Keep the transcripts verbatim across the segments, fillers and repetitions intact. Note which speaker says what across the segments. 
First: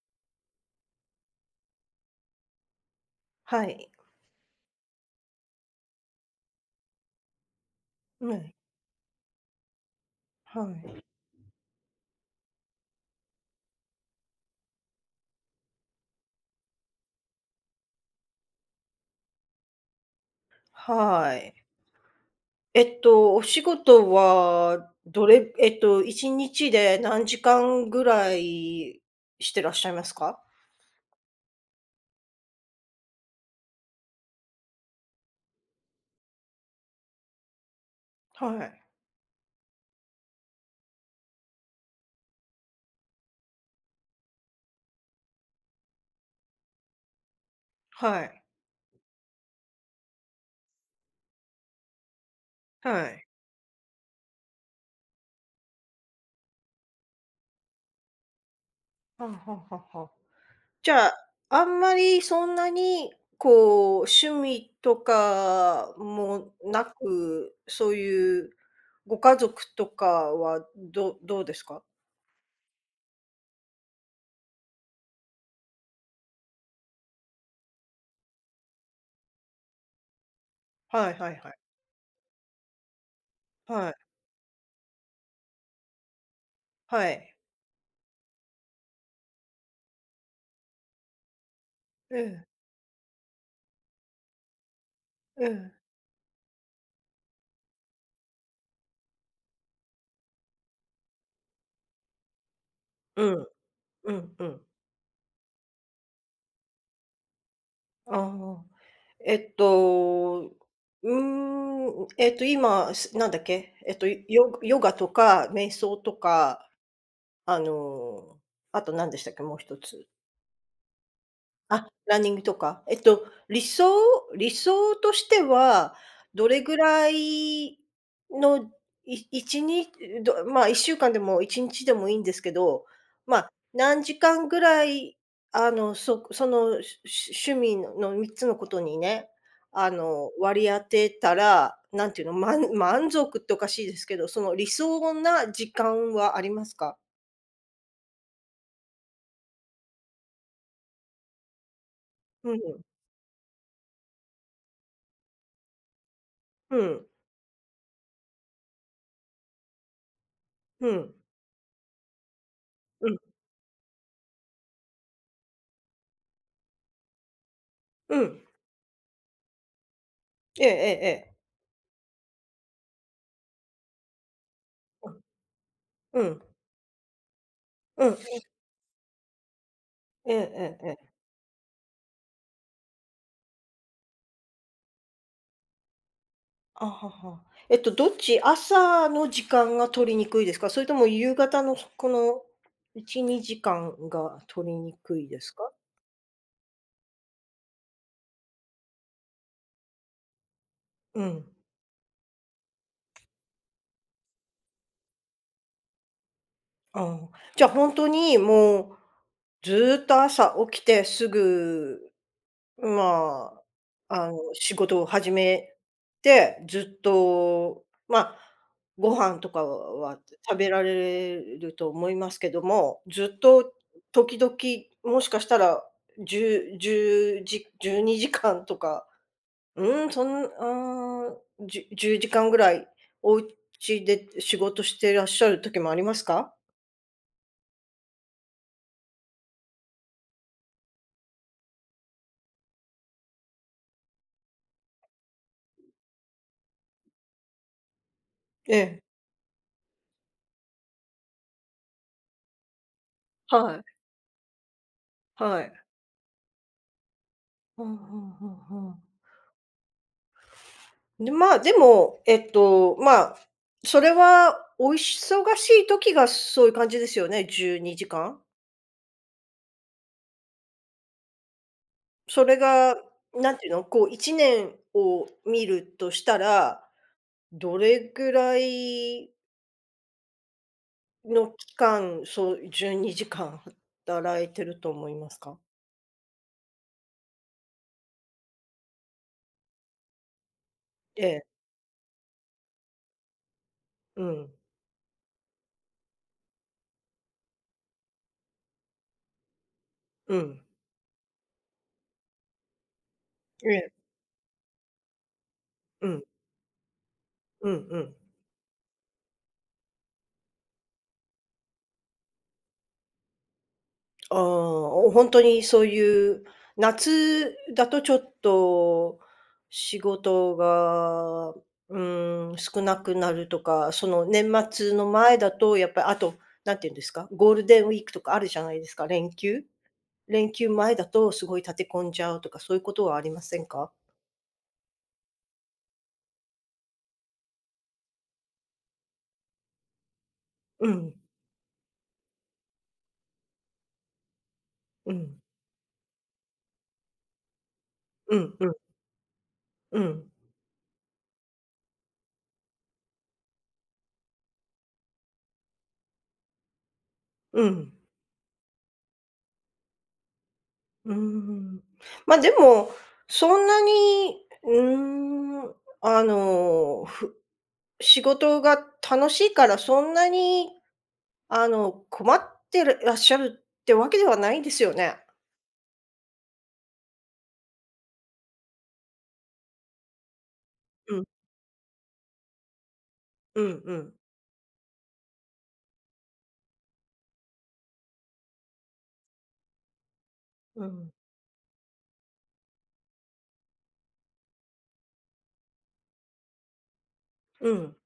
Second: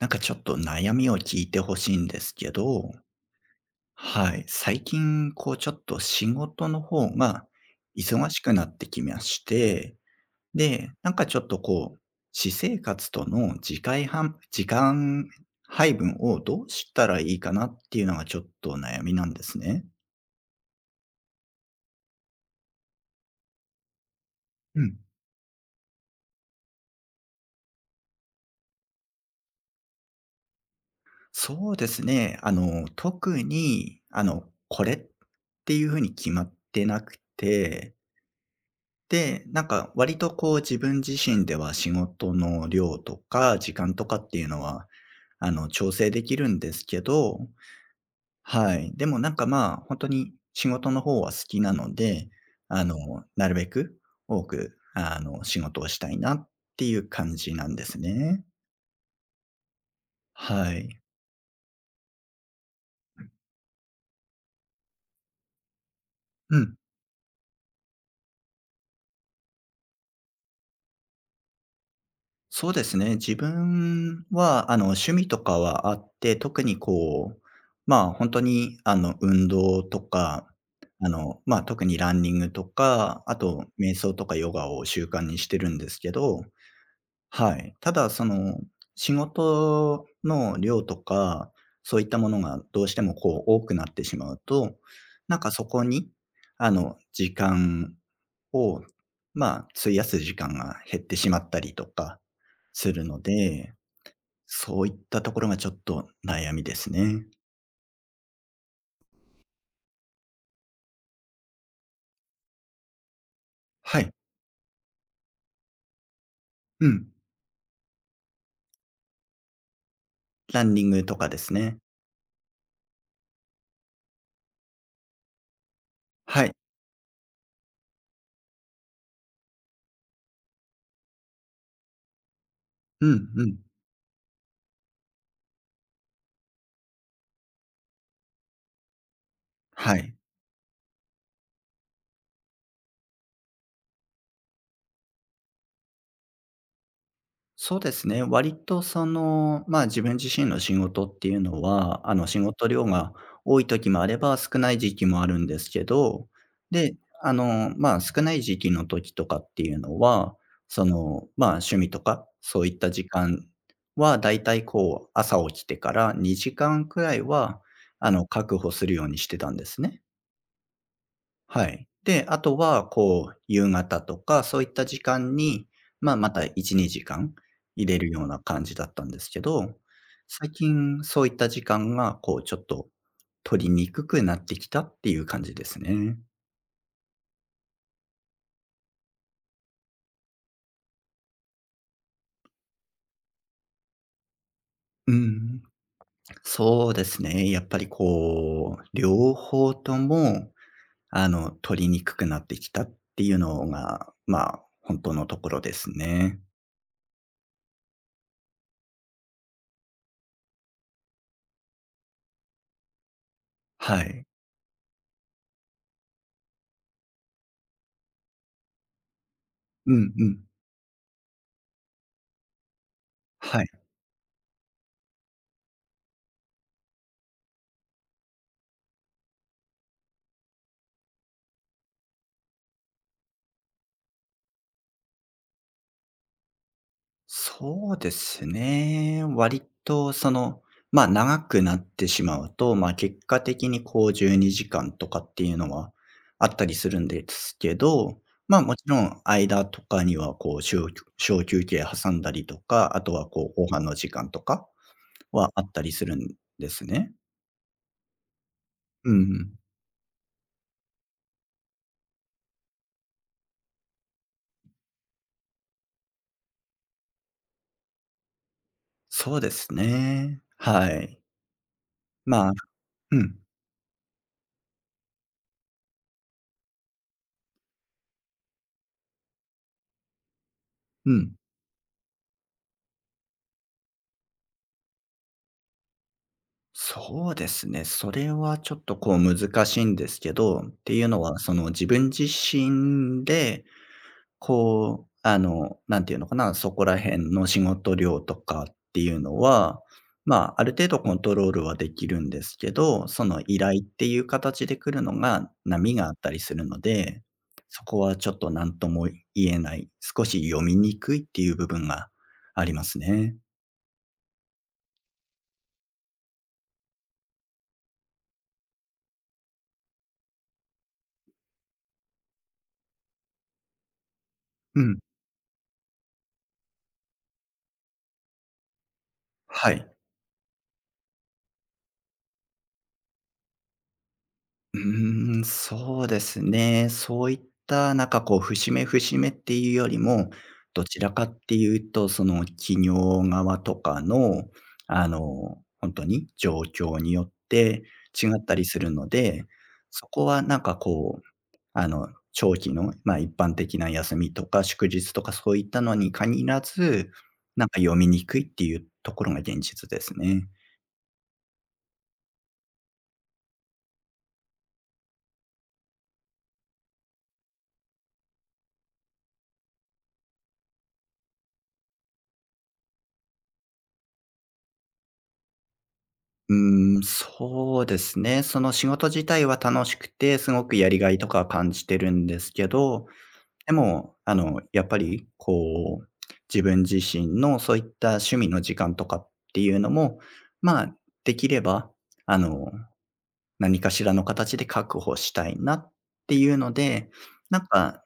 Speaker 1: なんかちょっと悩みを聞いてほしいんですけど、
Speaker 2: はい。
Speaker 1: はい、最近こうちょっと仕事の方が忙
Speaker 2: う
Speaker 1: し
Speaker 2: ん。
Speaker 1: くなってきまして、
Speaker 2: は
Speaker 1: で、
Speaker 2: い。
Speaker 1: なんかちょっとこう、私生活との時間半時間配分をどうしたらいいかなっていうのがちょっと悩みなんですね。
Speaker 2: はい。えっと、お仕事
Speaker 1: う
Speaker 2: は
Speaker 1: ん。
Speaker 2: どれえっと、いちにちで何時間ぐらいしてらっしゃいますか？
Speaker 1: そうですね。あの、特に、あの、これっていうふうに決まってなくて、
Speaker 2: はい。
Speaker 1: で、なんか割とこう自分自身では仕事の量とか時間とかっていうのは、あの、調整できるんですけど、
Speaker 2: はい。
Speaker 1: はい。でもなんかまあ、本当に仕事の方は好きなので、あの、
Speaker 2: はい。
Speaker 1: なるべく多く、あの、仕事をしたいなっていう感じなんですね。
Speaker 2: はんはんはんはん。
Speaker 1: は
Speaker 2: じ
Speaker 1: い。
Speaker 2: ゃあ、あんまりそんなに、こう、趣味とかも
Speaker 1: うん、
Speaker 2: なく、そういうご家族とかはどどうですか？
Speaker 1: そうですね。自分は、あの、趣味とかはあって、特にこう、まあ、本当に、あの、運動とか、あ
Speaker 2: はいはい
Speaker 1: の、
Speaker 2: はい。
Speaker 1: まあ、特にランニングとか、あと
Speaker 2: は
Speaker 1: 瞑
Speaker 2: い。
Speaker 1: 想とかヨガを習慣にしてるんですけど、
Speaker 2: はい。
Speaker 1: はい。ただ、その、仕事の量とか、そういった
Speaker 2: う
Speaker 1: もの
Speaker 2: ん。
Speaker 1: がどうしてもこう多くなってしまうと、なん
Speaker 2: う
Speaker 1: かそ
Speaker 2: ん。
Speaker 1: こに、あの、時間を、まあ、費やす時間が減ってしまったりとかするの
Speaker 2: うん。
Speaker 1: で、
Speaker 2: うんうん。
Speaker 1: そういったところがちょっと悩みですね。
Speaker 2: ああ。えっと、うーん、えっと、今、すなんだっけ、えっ
Speaker 1: は
Speaker 2: と、
Speaker 1: い。
Speaker 2: ヨヨガとか瞑想とか、
Speaker 1: うん。
Speaker 2: あの、あと何でしたっけ、もう一つ。
Speaker 1: ランニングとかですね。
Speaker 2: あ、ランニングとか。えっと、理想理想としては、
Speaker 1: は
Speaker 2: ど
Speaker 1: い。
Speaker 2: れぐらいの、い一にどまあ、いっしゅうかんでもいちにちでもいいんですけど、
Speaker 1: うん
Speaker 2: ま、
Speaker 1: う
Speaker 2: あ
Speaker 1: ん。
Speaker 2: 何時間ぐらい、あの、そその、しし趣味のみっつのことにね、あ
Speaker 1: はい。
Speaker 2: の、割り当てたら、なんていうの、まん満足っておかしいですけど、その理想な時間はありますか？
Speaker 1: そうですね。割とその、まあ、自分自身の仕事っていうのは、あの、仕
Speaker 2: うん
Speaker 1: 事
Speaker 2: うん。
Speaker 1: 量が多い時もあれば、少ない時期もあるんですけど、
Speaker 2: う
Speaker 1: で、
Speaker 2: ん。
Speaker 1: あの、まあ、少ない時期の時とかっていうのは、そ
Speaker 2: うん。
Speaker 1: の、まあ、趣味とか、そういった時
Speaker 2: うん。
Speaker 1: 間は、だいたいこう、朝起きてからにじかんくらいは、あ
Speaker 2: う
Speaker 1: の、
Speaker 2: ん。
Speaker 1: 確保するようにしてたんですね。
Speaker 2: ええええええ。
Speaker 1: はい。で、あとは、こう、夕方とか、そういった時間に、まあ、
Speaker 2: う
Speaker 1: ま
Speaker 2: ん、
Speaker 1: たいち、にじかん入れ
Speaker 2: う
Speaker 1: る
Speaker 2: ん。
Speaker 1: ような感じだったんですけど、
Speaker 2: ええ
Speaker 1: 最
Speaker 2: えええ
Speaker 1: 近
Speaker 2: え。
Speaker 1: そういった時間が、こう、ちょっと取りにくくなってきたっていう感じですね。
Speaker 2: あはは。えっと、どっち朝の時間が取りにくいですか？それとも夕方のこのいち、にじかんが取りに
Speaker 1: う
Speaker 2: くいです
Speaker 1: ん、
Speaker 2: か？
Speaker 1: そうですね。やっぱりこう、両方とも、
Speaker 2: う
Speaker 1: あ
Speaker 2: ん。
Speaker 1: の、取りにくくなってきたっていうのが、まあ、本当のところですね。
Speaker 2: ああ。じゃあ、本当にもうずーっと朝起きてすぐま
Speaker 1: は
Speaker 2: あ、
Speaker 1: い。
Speaker 2: あの、仕事を始めて、ずっと、まあ、ご飯とか
Speaker 1: うん
Speaker 2: は
Speaker 1: うん。
Speaker 2: 食べられると思いますけども、ずっ
Speaker 1: はい。
Speaker 2: と時々、もしかしたら、いち ぜろじじゅうにじかんとか、うん、そんあーん、じゅじゅうじかんぐらい、お家で仕事してらっしゃる時もありますか？
Speaker 1: そうですね。割とその、ま、長くなってしまうと、ま、結果的にこうじゅうにじかんとかっていうのはあったりするんですけど、ま、も
Speaker 2: え
Speaker 1: ちろ
Speaker 2: え、
Speaker 1: ん間とかにはこう小休小休憩挟んだりとか、あとはこう後
Speaker 2: は
Speaker 1: 半
Speaker 2: い、
Speaker 1: の時間とかは
Speaker 2: は
Speaker 1: あっ
Speaker 2: い。
Speaker 1: たりするんですね。
Speaker 2: ふんふんうんうん。
Speaker 1: うんうん。
Speaker 2: で、まあ、でも、えっと、まあ、それはお忙しい時がそういう感じですよね、じゅうにじかん。
Speaker 1: そうですね。はい。
Speaker 2: そ
Speaker 1: まあ
Speaker 2: れが、
Speaker 1: うん、
Speaker 2: なんていうの、こういちねんを見るとしたら、どれぐらい
Speaker 1: うん。
Speaker 2: の期間、そう、じゅうにじかん働いてると思いますか？
Speaker 1: そうですね。それはちょっとこう難しいんですけど、っていうの
Speaker 2: え
Speaker 1: は、
Speaker 2: え、
Speaker 1: その自分自身で、
Speaker 2: うん、
Speaker 1: こう、あの、なんていうのかな、そこら辺の仕事量とかっていうのは、
Speaker 2: う
Speaker 1: ま
Speaker 2: ん、
Speaker 1: あ、ある程度コントロールはできるんですけど、その依
Speaker 2: え
Speaker 1: 頼っ
Speaker 2: え、
Speaker 1: ていう形で来るのが波が
Speaker 2: う
Speaker 1: あっ
Speaker 2: ん、
Speaker 1: たりするので、
Speaker 2: う
Speaker 1: そ
Speaker 2: んう
Speaker 1: こは
Speaker 2: ん。
Speaker 1: ちょっと何とも言えない、少し読みにくいっていう部分がありますね。
Speaker 2: ああ、本当にそういう、夏だとちょっと仕事が、うん、少なくなるとか、その年
Speaker 1: う
Speaker 2: 末
Speaker 1: ん。
Speaker 2: の前だとやっぱりあと、なんて言うんですか、ゴールデンウィークとかあるじゃないですか、連休。
Speaker 1: はい。
Speaker 2: 連休前だとすごい立て込んじゃうとか、そういうことはありませんか？
Speaker 1: うーん、そうですね。そういったなんかこう節目節目っていうよりも、ど
Speaker 2: う
Speaker 1: ちら
Speaker 2: ん、
Speaker 1: かっていうと、その企業側とかの、あ
Speaker 2: うん、
Speaker 1: の、本当に状況によって違
Speaker 2: う
Speaker 1: っ
Speaker 2: ん
Speaker 1: たり
Speaker 2: うん、
Speaker 1: するので、
Speaker 2: う
Speaker 1: そこ
Speaker 2: ん、
Speaker 1: はなんかこう、あの、長期の、ま、一般的な休みとか祝日とかそういったのに限らず、な
Speaker 2: う
Speaker 1: んか
Speaker 2: ん、
Speaker 1: 読みにくいっていうところが現実ですね。
Speaker 2: うーん。ま、でも、そんなに、うーん、あの仕事が楽しいから、そんなに、あの、困ってるらっしゃるってわけではないですよね？
Speaker 1: うーん、そうですね。その仕事自体は楽しくて、すごくやりが
Speaker 2: う
Speaker 1: い
Speaker 2: ん、
Speaker 1: とか感じてるんですけど、
Speaker 2: う
Speaker 1: で
Speaker 2: んうん。
Speaker 1: も、あの、やっぱり、こう、自分自身のそういった趣味の時間とかっていうのも、ま
Speaker 2: う
Speaker 1: あ、
Speaker 2: ん。
Speaker 1: できれば、あの、何かしらの形で確保したいなっていうので、なん
Speaker 2: うん。
Speaker 1: か、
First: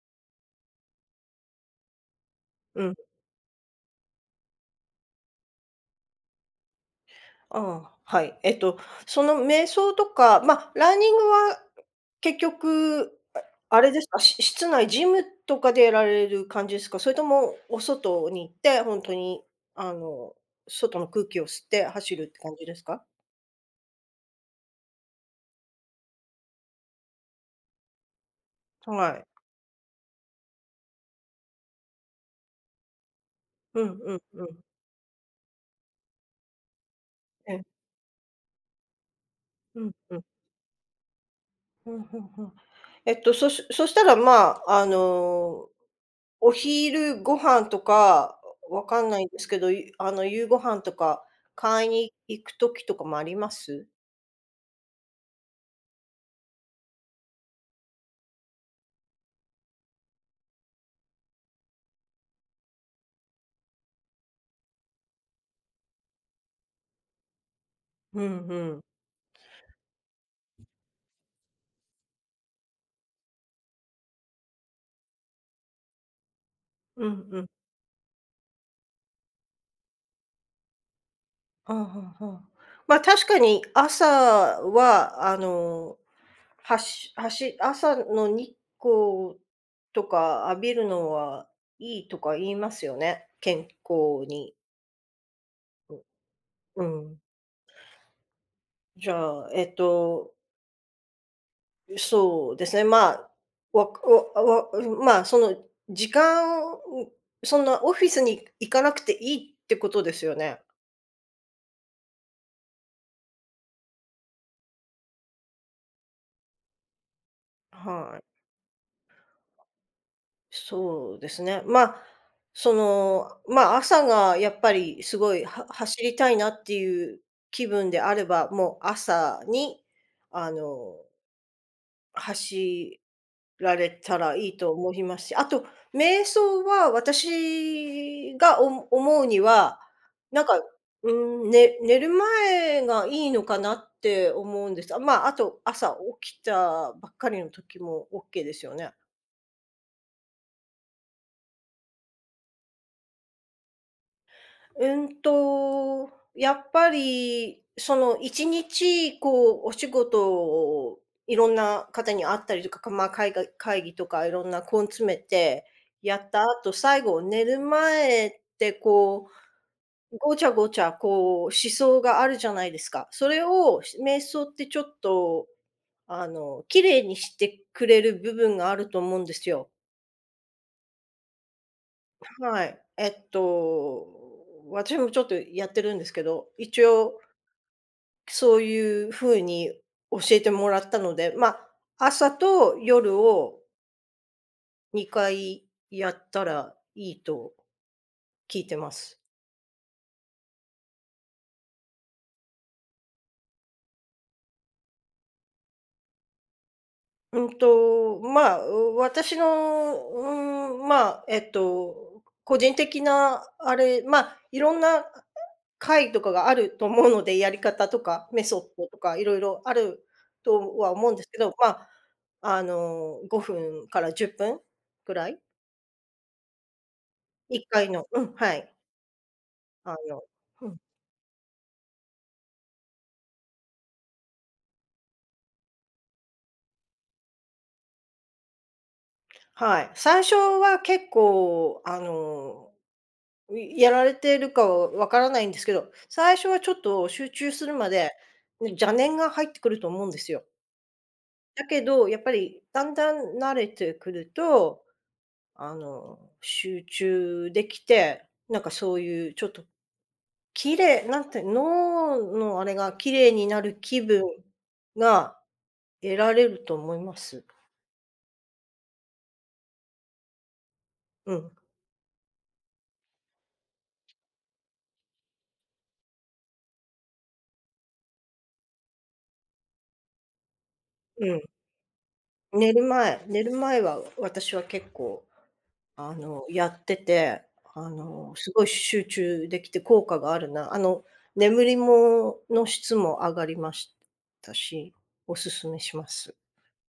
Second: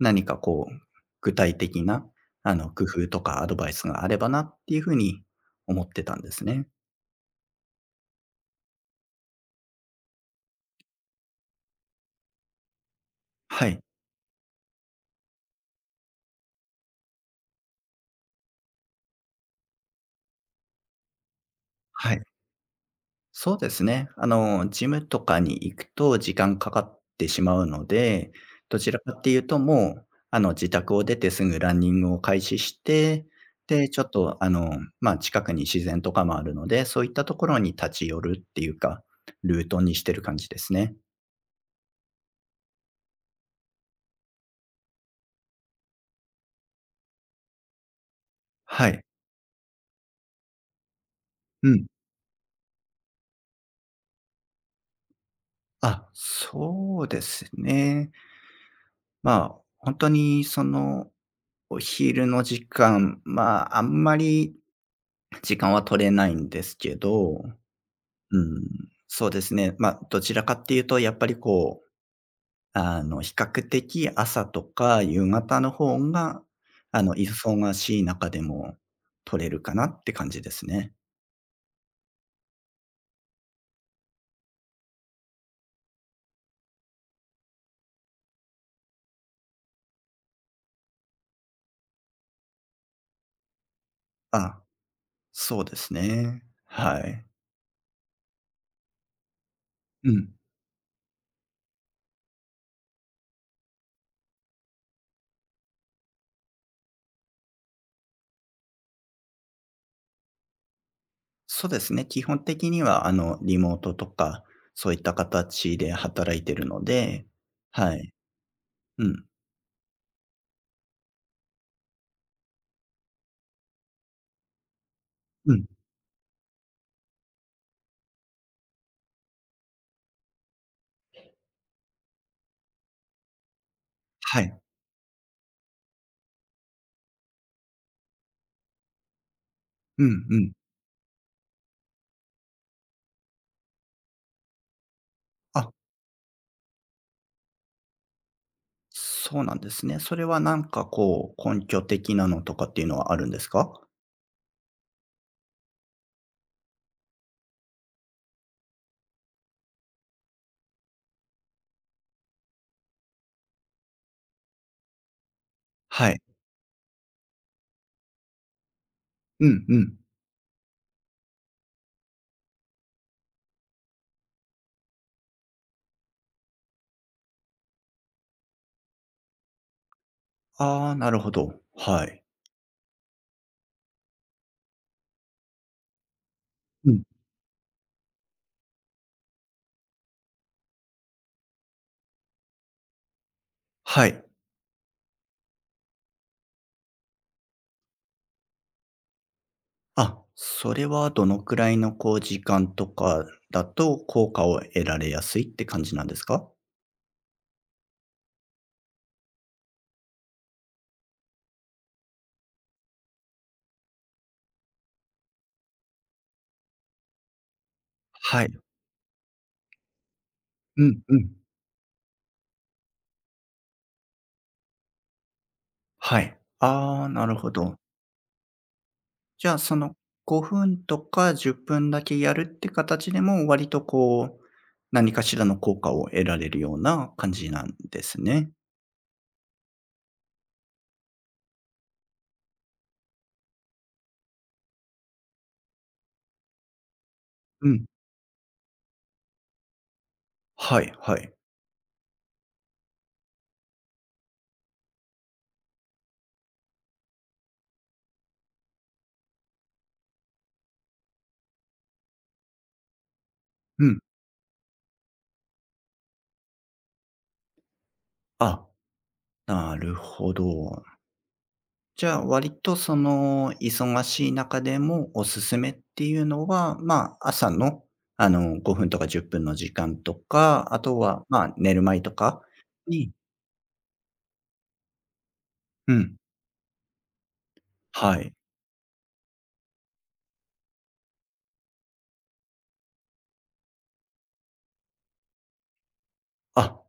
Speaker 1: 何かこう、具体的な、あの、
Speaker 2: う
Speaker 1: 工
Speaker 2: ん。
Speaker 1: 夫とかアドバイスがあればなっていうふうに思ってたんですね。
Speaker 2: ああ、はい。えっと、その瞑想とか、ま、ランニングは結局、あ
Speaker 1: は
Speaker 2: あ
Speaker 1: い。
Speaker 2: れですか、し室内、ジムとかでやられる感じですか？それともお外に行って、ほんとに、あの、外の空気を吸って
Speaker 1: は
Speaker 2: 走る
Speaker 1: い。
Speaker 2: って感じですか？
Speaker 1: そうですね。あの、ジムとかに行くと時間かかってしまうので、どちらか
Speaker 2: は
Speaker 1: っ
Speaker 2: い。
Speaker 1: ていうともう、あの、自宅を出てすぐランニングを開始して、
Speaker 2: う
Speaker 1: で、
Speaker 2: ん
Speaker 1: ちょっ
Speaker 2: うん
Speaker 1: と、
Speaker 2: う
Speaker 1: あ
Speaker 2: ん。
Speaker 1: の、まあ、近くに自然とかもあるので、そういったとこ
Speaker 2: え
Speaker 1: ろ
Speaker 2: え。
Speaker 1: に立ち寄るっていうか、ルー
Speaker 2: う
Speaker 1: ト
Speaker 2: ん
Speaker 1: にして
Speaker 2: う
Speaker 1: る
Speaker 2: ん。
Speaker 1: 感じですね。
Speaker 2: うんうんうん。えっと、そしそしたら、まあ、あの、お昼ご飯とか、わ
Speaker 1: は
Speaker 2: か
Speaker 1: い。
Speaker 2: んないんですけど、ゆあの、夕ご飯とか
Speaker 1: う
Speaker 2: 買
Speaker 1: ん。
Speaker 2: いに行く時とかもあります？
Speaker 1: あ、そうですね。まあ、本当にその、お昼の時間、まあ、あんまり時間は取れないんですけど、
Speaker 2: うん
Speaker 1: う
Speaker 2: う
Speaker 1: ん、
Speaker 2: ん。
Speaker 1: そうですね。まあ、どちらかっていうと、やっぱりこう、あの、比較的朝とか夕方の方が、あ
Speaker 2: う
Speaker 1: の、
Speaker 2: んうん。
Speaker 1: 忙しい中でも取れるかなって感じですね。
Speaker 2: ああ、はあはあ。まあ、確かに朝は、あの、はしはし朝の日光とか浴びるのはいいとか言いますよね、健康に。
Speaker 1: あ、そうです
Speaker 2: う
Speaker 1: ね。
Speaker 2: う
Speaker 1: は
Speaker 2: ん。
Speaker 1: い。
Speaker 2: じゃあ、えっ
Speaker 1: う
Speaker 2: と
Speaker 1: ん。
Speaker 2: そうですね、まあ、わくわわまあ、その時間そんなオフィスに行かなくていいってことですよね。
Speaker 1: そうですね、基本的には、あの、リモートとか、そういった形で働いてるので、はい。
Speaker 2: はい。
Speaker 1: うん。
Speaker 2: そうですね。まあ、その、まあ、朝がやっぱりすごい
Speaker 1: うん。
Speaker 2: は走りたいなっていう気分であれば、もう朝にあの、走られたら
Speaker 1: は
Speaker 2: いい
Speaker 1: い。
Speaker 2: と思いますし、あと、瞑想は私がおも思うには、
Speaker 1: うんう
Speaker 2: なん
Speaker 1: ん。
Speaker 2: か、うーん、ね寝る前がいいのかなって思うんです。あ、まあ、あと
Speaker 1: あ、
Speaker 2: 朝起きたばっかりの時もオッケーですよね。
Speaker 1: そうなんですね。それはなんかこう、根拠的なのとかっていうのはあるんですか？
Speaker 2: うんと、やっぱり、そのいちにちこうお仕事をいろんな方に会ったりとか、ま、あ会が会議とかいろんな根詰めて
Speaker 1: は
Speaker 2: や
Speaker 1: い。
Speaker 2: った後、最後寝る前ってこ
Speaker 1: うんうん。
Speaker 2: う、ごちゃごちゃこう思想があるじゃないですか。それを瞑想ってちょっとあの、綺麗にしてくれる部分があると思うんですよ。
Speaker 1: ああ、なるほど。はい。
Speaker 2: はい。えっと、私もちょっとやってるんですけど、一
Speaker 1: うん。
Speaker 2: 応そういう風に教えてもらったので、まあ、朝と夜を
Speaker 1: はい。
Speaker 2: にかいやったらいいと聞いてます。
Speaker 1: あ、それはどのくらいのこう時間とかだと、効果を得られやすいって感じなんですか？
Speaker 2: うんと、まあ、私の、うん、まあ、えっと、個人的なあれ、まあ、いろんな会とかがあると思うので、やり方とか
Speaker 1: は
Speaker 2: メソ
Speaker 1: い。
Speaker 2: ッドとかいろいろあると
Speaker 1: う
Speaker 2: は
Speaker 1: ん
Speaker 2: 思うん
Speaker 1: う
Speaker 2: ですけ
Speaker 1: ん。
Speaker 2: ど、まあ、あの、ごふんからじゅっぷんぐらい
Speaker 1: はい。ああ、なるほ
Speaker 2: ？1
Speaker 1: ど。
Speaker 2: 回のうん、はい。
Speaker 1: じゃあ、その
Speaker 2: あの、
Speaker 1: 5
Speaker 2: うん、
Speaker 1: 分とかじゅっぷんだけやるって形でも、割とこう、何かしらの効果を得られるような感じなんですね。
Speaker 2: はい。最初は結構あの、いやられてるかはわからないんですけど、最初はちょっと集中す
Speaker 1: う
Speaker 2: る
Speaker 1: ん。
Speaker 2: まで、ね、邪念が入ってくると思うんですよ。
Speaker 1: はいはい。
Speaker 2: だけど、やっぱりだんだん慣れてくると、あの、集中できて、なんかそういうちょっと綺麗なんて脳のあれが綺麗になる
Speaker 1: うん。
Speaker 2: 気分が得られると思います。
Speaker 1: あ、なるほど。
Speaker 2: うん、
Speaker 1: じゃあ、割とその忙しい中でもおすすめっていうのは、まあ、朝の、あの、ごふんとかじゅっぷんの時間とか、あとは、
Speaker 2: うん。
Speaker 1: まあ、寝る前とか
Speaker 2: 寝る
Speaker 1: に
Speaker 2: 前寝る前は私は結構、
Speaker 1: う
Speaker 2: あ
Speaker 1: ん、
Speaker 2: の、やってて、あ
Speaker 1: はい。
Speaker 2: の、すごい集中できて効果があるな。あの、眠りもの質も上がりましたし、おすすめします。
Speaker 1: あ、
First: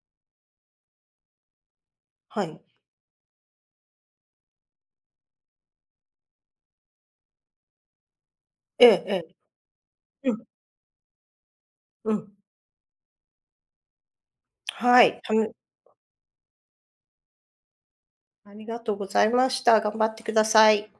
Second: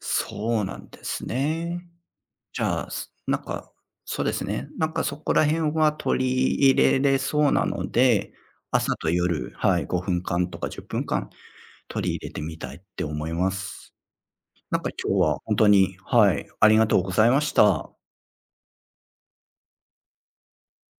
Speaker 1: そうなんですね。
Speaker 2: はい。
Speaker 1: じゃあ、すなんか、そうですね。なんかそこら辺は取り入れれそうなので、
Speaker 2: え
Speaker 1: 朝
Speaker 2: え
Speaker 1: と
Speaker 2: え
Speaker 1: 夜、はい、5
Speaker 2: え。う
Speaker 1: 分
Speaker 2: ん、
Speaker 1: 間とか、取
Speaker 2: う
Speaker 1: り入れ
Speaker 2: ん。
Speaker 1: てみたいって思います。なんか
Speaker 2: は
Speaker 1: 今
Speaker 2: い。
Speaker 1: 日
Speaker 2: た
Speaker 1: は
Speaker 2: め
Speaker 1: 本当にはい、ありがとうございました。
Speaker 2: ありがとうございました。頑張ってください。